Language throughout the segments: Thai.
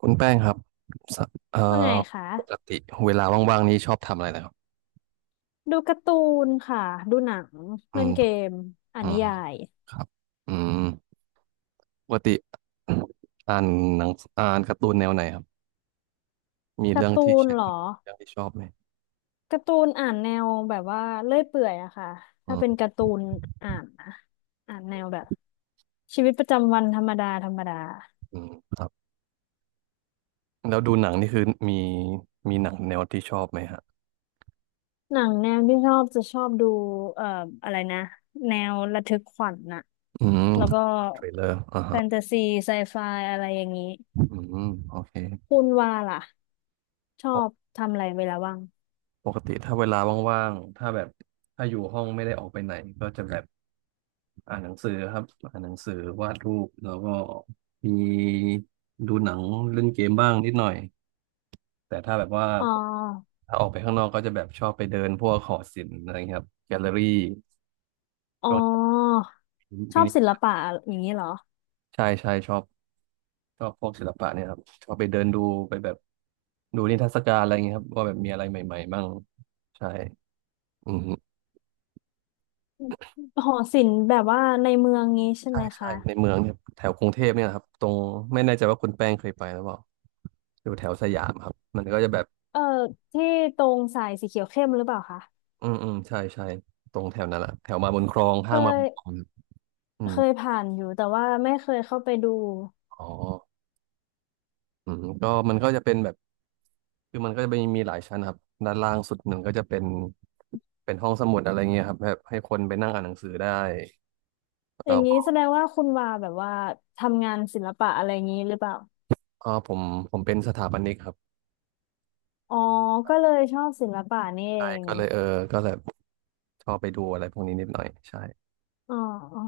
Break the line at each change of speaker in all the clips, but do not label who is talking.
คุณแป้งครับสเอ่อ
ว่าไงคะ
ปกติเวลาว่างๆนี้ชอบทำอะไรนะครับ
ดูการ์ตูนค่ะดูหนัง
อื
เล่น
ม
เกมอ่าน
อื
นิ
ม
ยาย
ครับอืมปกติอ่านหนังอ่านการ์ตูนแนวไหนครับ มี
กา
เรื่อ
ร์
ง
ตู
ที่ช
น
อ
เห
บ
รอ
ไหม
การ์ตูนอ่านแนวแบบว่าเลื่อยเปื่อยอะค่ะ
อื
ถ้าเป็น
ม
การ์ตูนอ่านนะอ่านแนวแบบชีวิตประจำวันธรรมดาธรรมดา
อืมครับแล้วดูหนังนี่คือมี มีหนังแนวที่ชอบไหมฮะ
หนังแนวที่ชอบจะชอบดูเอ่ออะไรนะแนวระทึกขวัญน่ะ
อืม
แล้วก็
เทรลเลอร์อ่า
แฟ
ฮะ
นตาซีไซไฟอะไรอย่างนี้
อืมโอเค
คุณว่าล่ะชอ
ปก
บทำอะไรเวลาว่าง
ปกติถ้าเวลาว่างๆ ถ้าแบบ ถ้าอยู่ห้องไม่ได้ออกไปไหนก็จะแบบ อ่านหนังสือครับอ่านหนังสือวาดรูปแล้วก็มีดูหนังเล่นเกมบ้างนิดหน่อยแต่ถ้าแบบว่า
อ๋อ
ถ้าออกไปข้างนอกก็จะแบบชอบไปเดินพวกหอศิลป์อะไรเงี้ยครับแกลเลอรี่
อ๋อ
ช่วง
ช
มิ
อบ
นิ
ศิลปะอย่างนี้เหรอ
ใช่ใช่ชอบชอบพวกศิลปะเนี่ยครับชอบไปเดินดูไปแบบดูนิทรรศการอะไรเงี้ยครับว่าแบบมีอะไรใหม่ๆบ้างใช่อืม
หอศิลป์แบบว่าในเมืองนี้ใช่
ใช่
ไหม
ใช่
คะ
ในเมืองเนี่ยแถวกรุงเทพเนี่ยนะครับตรงไม่แน่ใจว่าคุณแป้งเคยไปหรือเปล่าอยู่แถวสยามครับมันก็จะแบบ
เออที่ตรงสายสีเขียวเข้มหรือเปล่าคะ
อืมอืมใช่ใช่ตรงแถวนั้นแหละแถวมาบุญครอง
เค
ห้างมาบุญครอง
ย
ครับอืม
เคยผ่านอยู่แต่ว่าไม่เคยเข้าไปดู
อ๋ออืมก็มันก็จะเป็นแบบคือมันก็จะมีหลายชั้นครับด้านล่างสุดหนึ่งก็จะเป็นห้องสมุดอะไรเงี้ยครับแบบให้คนไปนั่งอ่านหนังสือได้แล้ว
อย่างนี้
ก็
แสดงว่าคุณวาแบบว่าทำงานศิลปะอะไรอย่างนี้หรือเปล่า
อ๋อผมเป็นสถาปนิกครับ
อ๋อก็เลยชอบศิลปะนี่เอ
ใช่
ง
ก็เลยเออก็แบบชอบไปดูอะไรพวกนี้นิดหน่อยใช่
อ๋ออ๋อ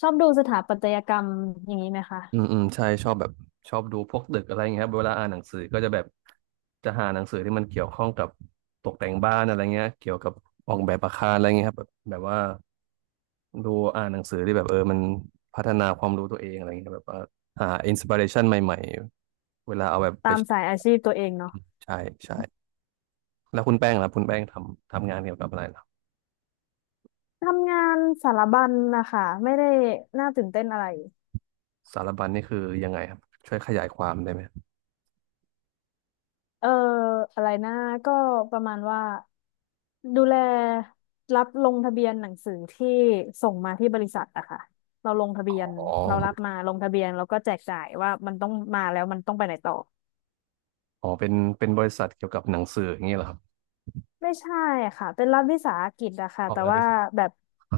ชอบดูสถาปัตยกรรมอย่างนี้ไหมคะ
อืมอืมใช่ชอบแบบชอบดูพวกดึกอะไรอย่างเงี้ยครับเวลาอ่านหนังสือก็จะแบบจะหาหนังสือที่มันเกี่ยวข้องกับตกแต่งบ้านอะไรเงี้ยเกี่ยวกับออกแบบอาคารอะไรเงี้ยครับแบบว่าดูอ่านหนังสือที่แบบเออมันพัฒนาความรู้ตัวเองอะไรเงี้ยแบบว่าหาอินสปิเรชันใหม่ๆเวลาเอาแบบไป
ตาม
ใช้
สายอาชีพตัวเองเนาะ
ใช่ใช่แล้วคุณแป้งล่ะคุณแป้งทำงานเกี่ยวกับอะไรล่ะ
ทำงานสารบัญนะคะไม่ได้น่าตื่นเต้นอะไร
สารบัญนี่คือยังไงครับช่วยขยายความได้ไหม
เอออะไรนะก็ประมาณว่าดูแลรับลงทะเบียนหนังสือที่ส่งมาที่บริษัทอะค่ะเราลงทะ
อ
เบียน
๋อ
เรารับมาลงทะเบียนแล้วก็แจกจ่ายว่ามันต้องมาแล้วมันต้องไปไหนต่อ
อ๋อเป็นบริษัทเกี่ยวกับหนังสืออย่างเงี้ยเหรอครับ
ไม่ใช่ค่ะเป็นรัฐวิสาหกิจอะค่ะ
ออก
แต่
งานด้
ว่า
วย
แบบ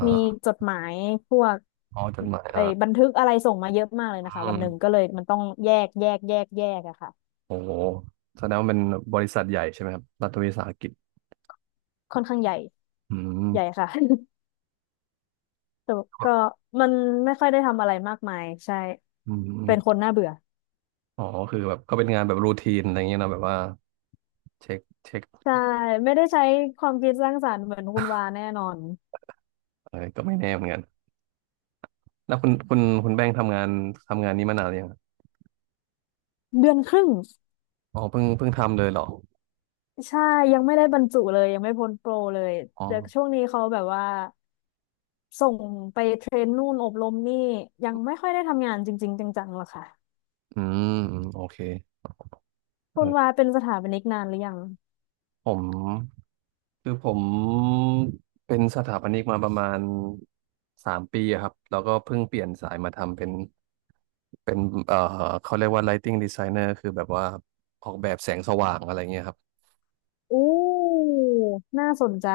มีจดหมายพวก
อ๋อจดหมาย
ไอ้
อ่ะ
บันทึกอะไรส่งมาเยอะมากเลย
อื
นะคะวัน
ม
หนึ่งก็เลยมันต้องแยกแยกแยกแยกอะค่ะ
โอ้โหแสดงว่าเป็นบริษัทใหญ่ใช่ไหมครับรัฐวิสาหกิจ
ค่อนข้างใหญ่
อื
ใหญ่
ม
ค่ะ แต่ก็
แ
มันไม่ค่อยได้ทำอะไรมากมายใช่
อืม
เป็นคนน่าเบื่อ
อ๋อคือแบบก็เป็นงานแบบรูทีนอะไรเงี้ยนะแบบว่าเช็คเช็ค
ใช่ไม่ได้ใช้ความคิดสร้างสรรค์เหมือนคุณวาแน่นอน
อะไรก็ไม่แน่เหมือนกันแล้วคุณแป้งค์ทำงานนี้มานานหรือยังครับ
เดือนครึ่ง
อ๋อเพิ่งทำเลยเหรอ
ใช่ยังไม่ได้บรรจุเลยยังไม่พ้นโปรเลย
อ๋อ
เดี๋ยวช่วงนี้เขาแบบว่าส่งไปเทรนนู่นอบรมนี่ยังไม่ค่อยได้ทำงานจริงๆจังๆหรอกค่ะ
อืมอืมโอเค
คุณวา
เออ
เป็นสถาปนิกนานหรือยัง
ผม คือผมเป็นสถาปนิกมาประมาณ3 ปีอะครับแล้วก็เพิ่งเปลี่ยนสายมาทำเป็นเป็นเอ่อเขาเรียกว่า lighting designer คือแบบว่าออกแบบแสงสว่างอะไรเงี้ยครับ
อู้น่าสนใจ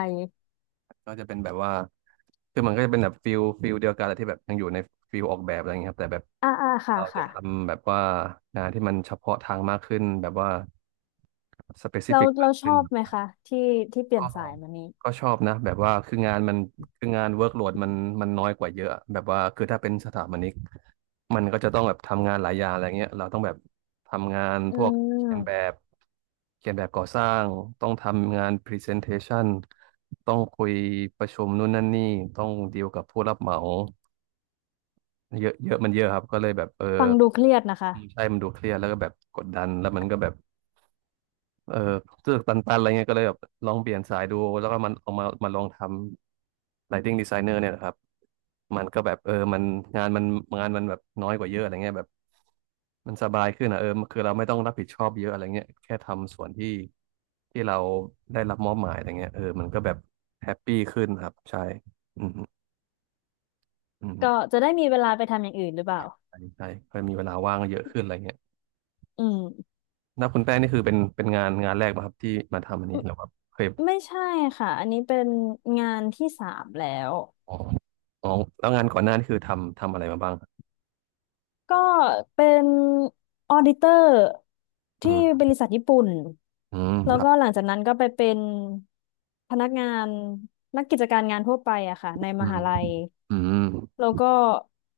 ก็จะเป็นแบบว่าคือมันก็จะเป็นแบบฟิลเดียวกันแหละที่แบบยังอยู่ในฟิลออกแบบอะไรเงี้ยครับแต่แบบ
อ่าอ่าค่ะ
เราจะ
ค่ะ
ทำแบบว่างานที่มันเฉพาะทางมากขึ้นแบบว่า
เรา
specific มา
เรา
ก
ช
ขึ้น
อบไหมคะที่ที่เปลี่
อ๋
ย
อ
นสายมานี้
ก็ชอบนะแบบว่าคืองานมันคืองานเวิร์กโหลดมันน้อยกว่าเยอะแบบว่าคือถ้าเป็นสถาปนิกมันก็จะต้องแบบทำงานหลายอย่างอะไรเงี้ยเราต้องแบบทำงาน
อื
พวกเขียนแบ
ม
บเขียนแบบก่อสร้างต้องทำงานพรีเซนเทชันต้องคุยประชุมนู่นนั่นนี่ต้องดีลกับผู้รับเหมาเยอะเยอะมันเยอะครับก็เลยแบบเออ
ฟังดูเครียดนะคะ
ใช่มันดูเครียดแล้วก็แบบกดดันแล้วมันก็แบบ เออรู้สึกตันๆอะไรเงี้ยก็เลยแบบลองเปลี่ยนสายดูแล้วก็มันเอามาลองทำ lighting designer เนี่ยนะครับมันก็แบบเออมันงานมันแบบน้อยกว่าเยอะอะไรเงี้ยแบบมันสบายขึ้นอ่ะเออคือเราไม่ต้องรับผิดชอบเยอะอะไรเงี้ยแค่ทำส่วนที่เราได้รับมอบหมายอะไรเงี้ยเออมันก็แบบแฮปปี้ขึ้นครับใช่อืมอืม
ก็จะได้มีเวลาไปทำอย่างอื่นหรือเปล่า
ใช่ใช่ก็มีเวลาว่างเยอะขึ้นอะไรเงี้ย
อืม
นับคุณแป้งนี่คือเป็นงานแรกป่ครับที่มาทำอันนี้หรือว่าเคย
ไม่ใช่ค่ะอันนี้เป็นงานที่สามแล้ว
อ๋ออ๋อแล้วงานก่อนหน้านี่คือทำอะไรมาบ้าง
ก็เป็นออดิเตอร์
อื
ที่บ
ม
ริษัทญี่ปุ่น
อืม
แล้
ค
ว
รั
ก็ห
บ
ลังจากนั้นก็ไปเป็นพนักงานนักกิจการงานทั่วไปอะค่ะในม
อืม
หาลัย
อืม
แล้วก็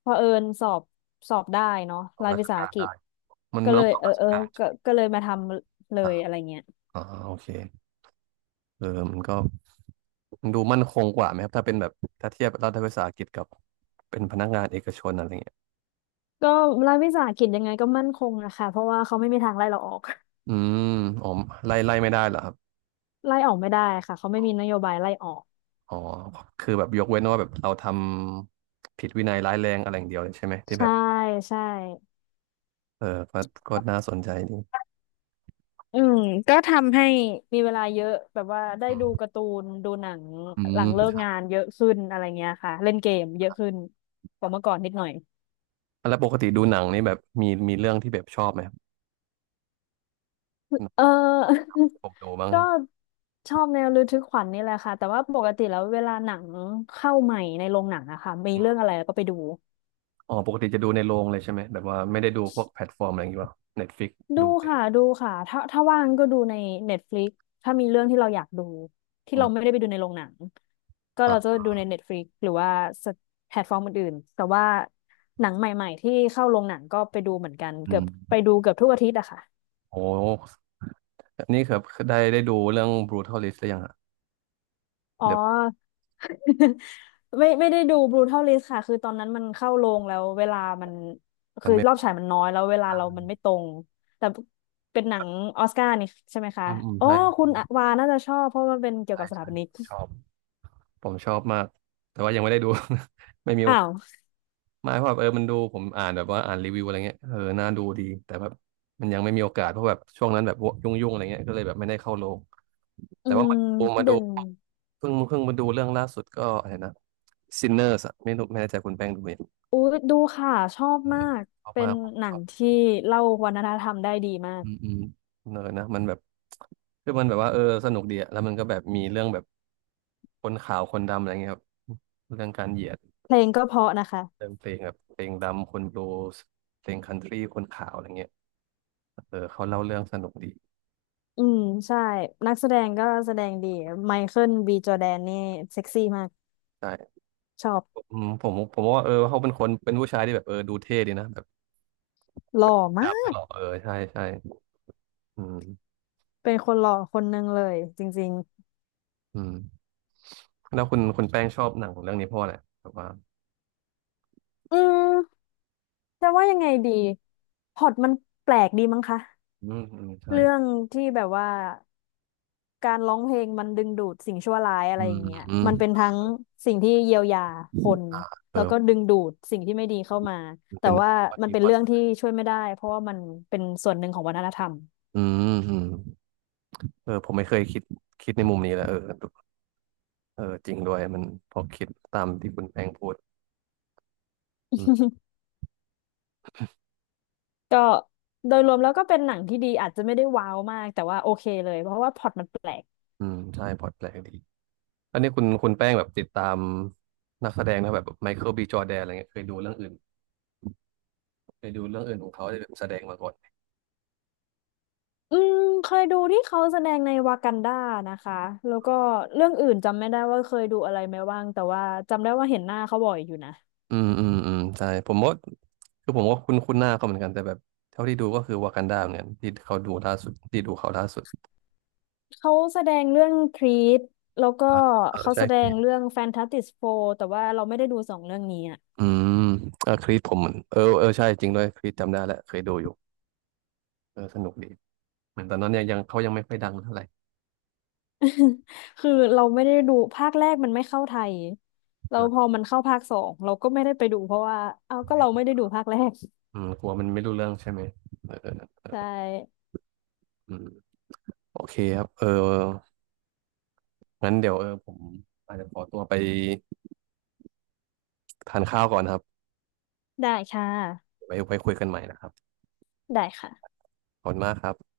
พอเผอิญสอบสอบได้เนาะ
เอา
ราย
รา
วิ
ช
สาห
การ
กิจ
ได้มัน
ก็
มัน
เล
ต้อ
ย
งสอบ
เออ
ราช
เออ
การ
ก็
ใช่ไหม
ก็เลยมาทำเล
อ่า
ยอะไรเงี้ย
อ่าโอเคเออมันก็มันดูมั่นคงกว่าไหมครับถ้าเป็นแบบถ้าเทียบรัฐวิสาหกิจกับเป็นพนักงานเอกชนอะไรเงี้ย
ก็รัฐวิสาหกิจยังไงก็มั่นคงนะคะเพราะว่าเขาไม่มีทางไล่เราออก
อืมอ๋อไล่ไม่ได้เหรอครับ
ไล่ออกไม่ได้ค่ะเขาไม่มีนโยบายไล่ออก
อ๋อคือแบบยกเว้นว่าแบบเราทำผิดวินัยร้ายแรงอะไรอย่างเดียวเลยใช่ไหมที่แบ
ใช่
บ
ใช่
เออก็ก็น่าสนใจดี
อืมก็ทำให้มีเวลาเยอะแบบว่าได้
อืม
ดูการ์ตูนดูหนัง
อื
หลังเลิก
ม
งานเยอะขึ้นอะไรเงี้ยค่ะเล่นเกมเยอะขึ้นกว่าเมื่อก่อนนิดหน่อย
แล้วปกติดูหนังนี่แบบมีเรื่องที่แบบชอบไหม
เออ
ผมดู มั้ง
ก็ชอบแนวระทึกขวัญนี่แหละค่ะแต่ว่าปกติแล้วเวลาหนังเข้าใหม่ในโรงหนังอะค่ะมีเรื่องอะไรก็ไปดู
อ๋อปกติจะดูในโรงเลยใช่ไหมแบบว่าไม่ได้ดูพวกแพลตฟอร์มอะไรอย่างเงี้ยป่ะเน็ตฟ i ิก
ดู
ดูได้ดู
ค่ะดูค่ะถ้าถ้าว่างก็ดูใน Netflix ถ้ามีเรื่องที่เราอยากดูที่
อื
เรา
ม
ไม่ได้ไปดูในโรงหนังก็เราจะ
อ่ะ
ดูใน Netflix หรือว่าแพลตฟอร์มอื่นๆแต่ว่าหนังใหม่ๆที่เข้าโรงหนังก็ไปดูเหมือนกัน
อื
เกือบไป
ม
ดูเกือบทุกอาทิตย์อะค่ะ
โอ้นี่ครับได้ดูเรื่อง Brutal List หรือยังอะ
อ๋อ
เดี๋ยว
ไม่ได้ดู Brutal List ค่ะคือตอนนั้นมันเข้าโรงแล้วเวลามัน
มั
คื
น
อ
ไม่
ร
พ
อบ
อ
ฉายมันน้อยแล้วเวลาเรามันไม่ตรงแต่เป็นหนังออสการ์นี่ใช่ไหมคะ
อืมอืม
อ๋อ
ใช่
คุณวาน่าจะชอบเพราะมันเป็นเกี่ยว
ใช่
กับสถา
ใช่
ปนิก
ชอบ ผมชอบมาก แต่ว่ายังไม่ได้ดู ไม่มีโอ
อ้าว
มาเพราะแบบมันดูผมอ่านแบบว่าอ่านรีวิวอะไรเงี้ยเออน่าดูดีแต่แบบมันยังไม่มีโอกาสเพราะแบบช่วงนั้นแบบยุ่งๆอะไรเงี้ยก็เลยแบบไม่ได้เข้าโรง
อื
แต่ว่า
ม
มาดู
เด่น
เพิ่งมาดูเรื่องล่าสุดก็อะไรนะ Sinners อะไม่รู้ไม่แน่ใจคุณแป้งดูไหม
อุ้ยดูค่ะชอบ
เอ
มา
อ
ก
ชอบ
เป็
มา
น
กผม
หนั
ชอ
ง
บ
ที่เล่าวัฒนธรรมได้ดีมาก
อืมอืมเนอนะมันแบบคือมันแบบว่าเออสนุกดีอะแล้วมันก็แบบมีเรื่องแบบคนขาวคนดำอะไรเงี้ยครับเรื่องการเหยียด
เพลงก็เพราะนะ
เรื่
คะ
องเพลงแบบเพลงดำคนบลูส์เพลงคันทรีคนขาวอะไรเงี้ย เออเขาเล่าเรื่องสนุกดี
อืมใช่นักแสดงก็แสดงดีไมเคิลบีจอร์แดนนี่เซ็กซี่มาก
ใช่
ชอบ
ผผมว่าเออเขาเป็นคนเป็นผู้ชายที่แบบเออดูเท่ดีนะแบบ
หล่อมา
ดับไม่ห
ก
ล่อเออใช่ใช่อืม
เป็นคนหล่อคนหนึ่งเลยจริง
อืมแล้วคุณแป้งชอบหนังเรื่องนี้เพราะอะไรแบบว่า
ๆอืมจะว่ายังไงดีพล็อตมันแปลกดีมั้งคะ
อืมอืมใช่
เรื่องที่แบบว่าการร้องเพลงมันดึงดูดสิ่งชั่วร้ายอะ
อื
ไรอ
ม
ย่างเงี้ย
อืม
มันเป็นทั้งสิ่งที่เยียวยาคนแล้วก็
เออ
ดึงดูดสิ่งที่ไม่ดีเข้ามาแต่
เป็น
ว่า
พอ
มัน
ดี
เป็
พ
น
อ
เรื่องที่ช่วยไม่ได้เพราะว่ามันเป็นส่วนหนึ่งของวัฒนธรรม
อืมอืมเออผมไม่เคยคิดในมุมนี้แหละเออเออจริงด้วยมันพอคิดตามที่คุณแป้งพูดอืม
ก็โดยรวมแล้วก็เป็นหนังที่ดีอาจจะไม่ได้ว้าวมากแต่ว่าโอเคเลยเพราะว่าพล็อตมันแปลก
อืมใช่พอแปลกดีอันนี้คุณแป้งแบบติดตามนักแสดงนะแบบไมเคิลบีจอร์แดนอะไรเงี้ยเคยดูเรื่องอื่น ไปดูเรื่องอื่นของเขาที่แบบแสดงมาก่อน
อืมเคยดูที่เขาแสดงในวากันดานะคะแล้วก็เรื่องอื่นจำไม่ได้ว่าเคยดูอะไรไหมบ้างแต่ว่าจำได้ว่าเห็นหน้าเขาบ่อยอยู่นะ
อืมอืมอืมใช่ผมว่าคือผมก็คุ้นคุ้นหน้าเขาเหมือนกันแต่แบบเท่าที่ดูก็คือวากันดาเหมือนกันที่เขาดูล่าสุดที่ดูเขาล่าสุด
เขาแสดงเรื่องครีดแล้วก็
อ่ะเออ
เขา
ใช่
แสด
ครี
ง
ด
เรื่องแฟนตาสติสโฟแต่ว่าเราไม่ได้ดูสองเรื่องนี้อะ
อืมเออครีดผมเหมือนเออเออใช่จริงด้วยครีดจำได้แล้วเคยดูอยู่เออสนุกดีเหมือนตอนนั้นเนี่ยยังเขายังไม่ค่อยดังเท่าไหร่
คือเราไม่ได้ดูภาคแรกมันไม่เข้าไทยเราพอ
อ่า
มันเข้าภาคสองเราก็ไม่ได้ไปดูเพราะว่าเอาก็เราไม่ได้ดูภาคแรก
อืมกลัวมันไม่รู้เรื่องใช่ไหมเออเออ
ใช่
อืมโอเคครับเอองั้นเดี๋ยวเออผมอาจจะขอตัวไปทานข้าวก่อนนะครับ
ได้ค่ะ
ไว้คุยกันใหม่นะครับ
ได้ค่ะ
ขอบคุณมากครับ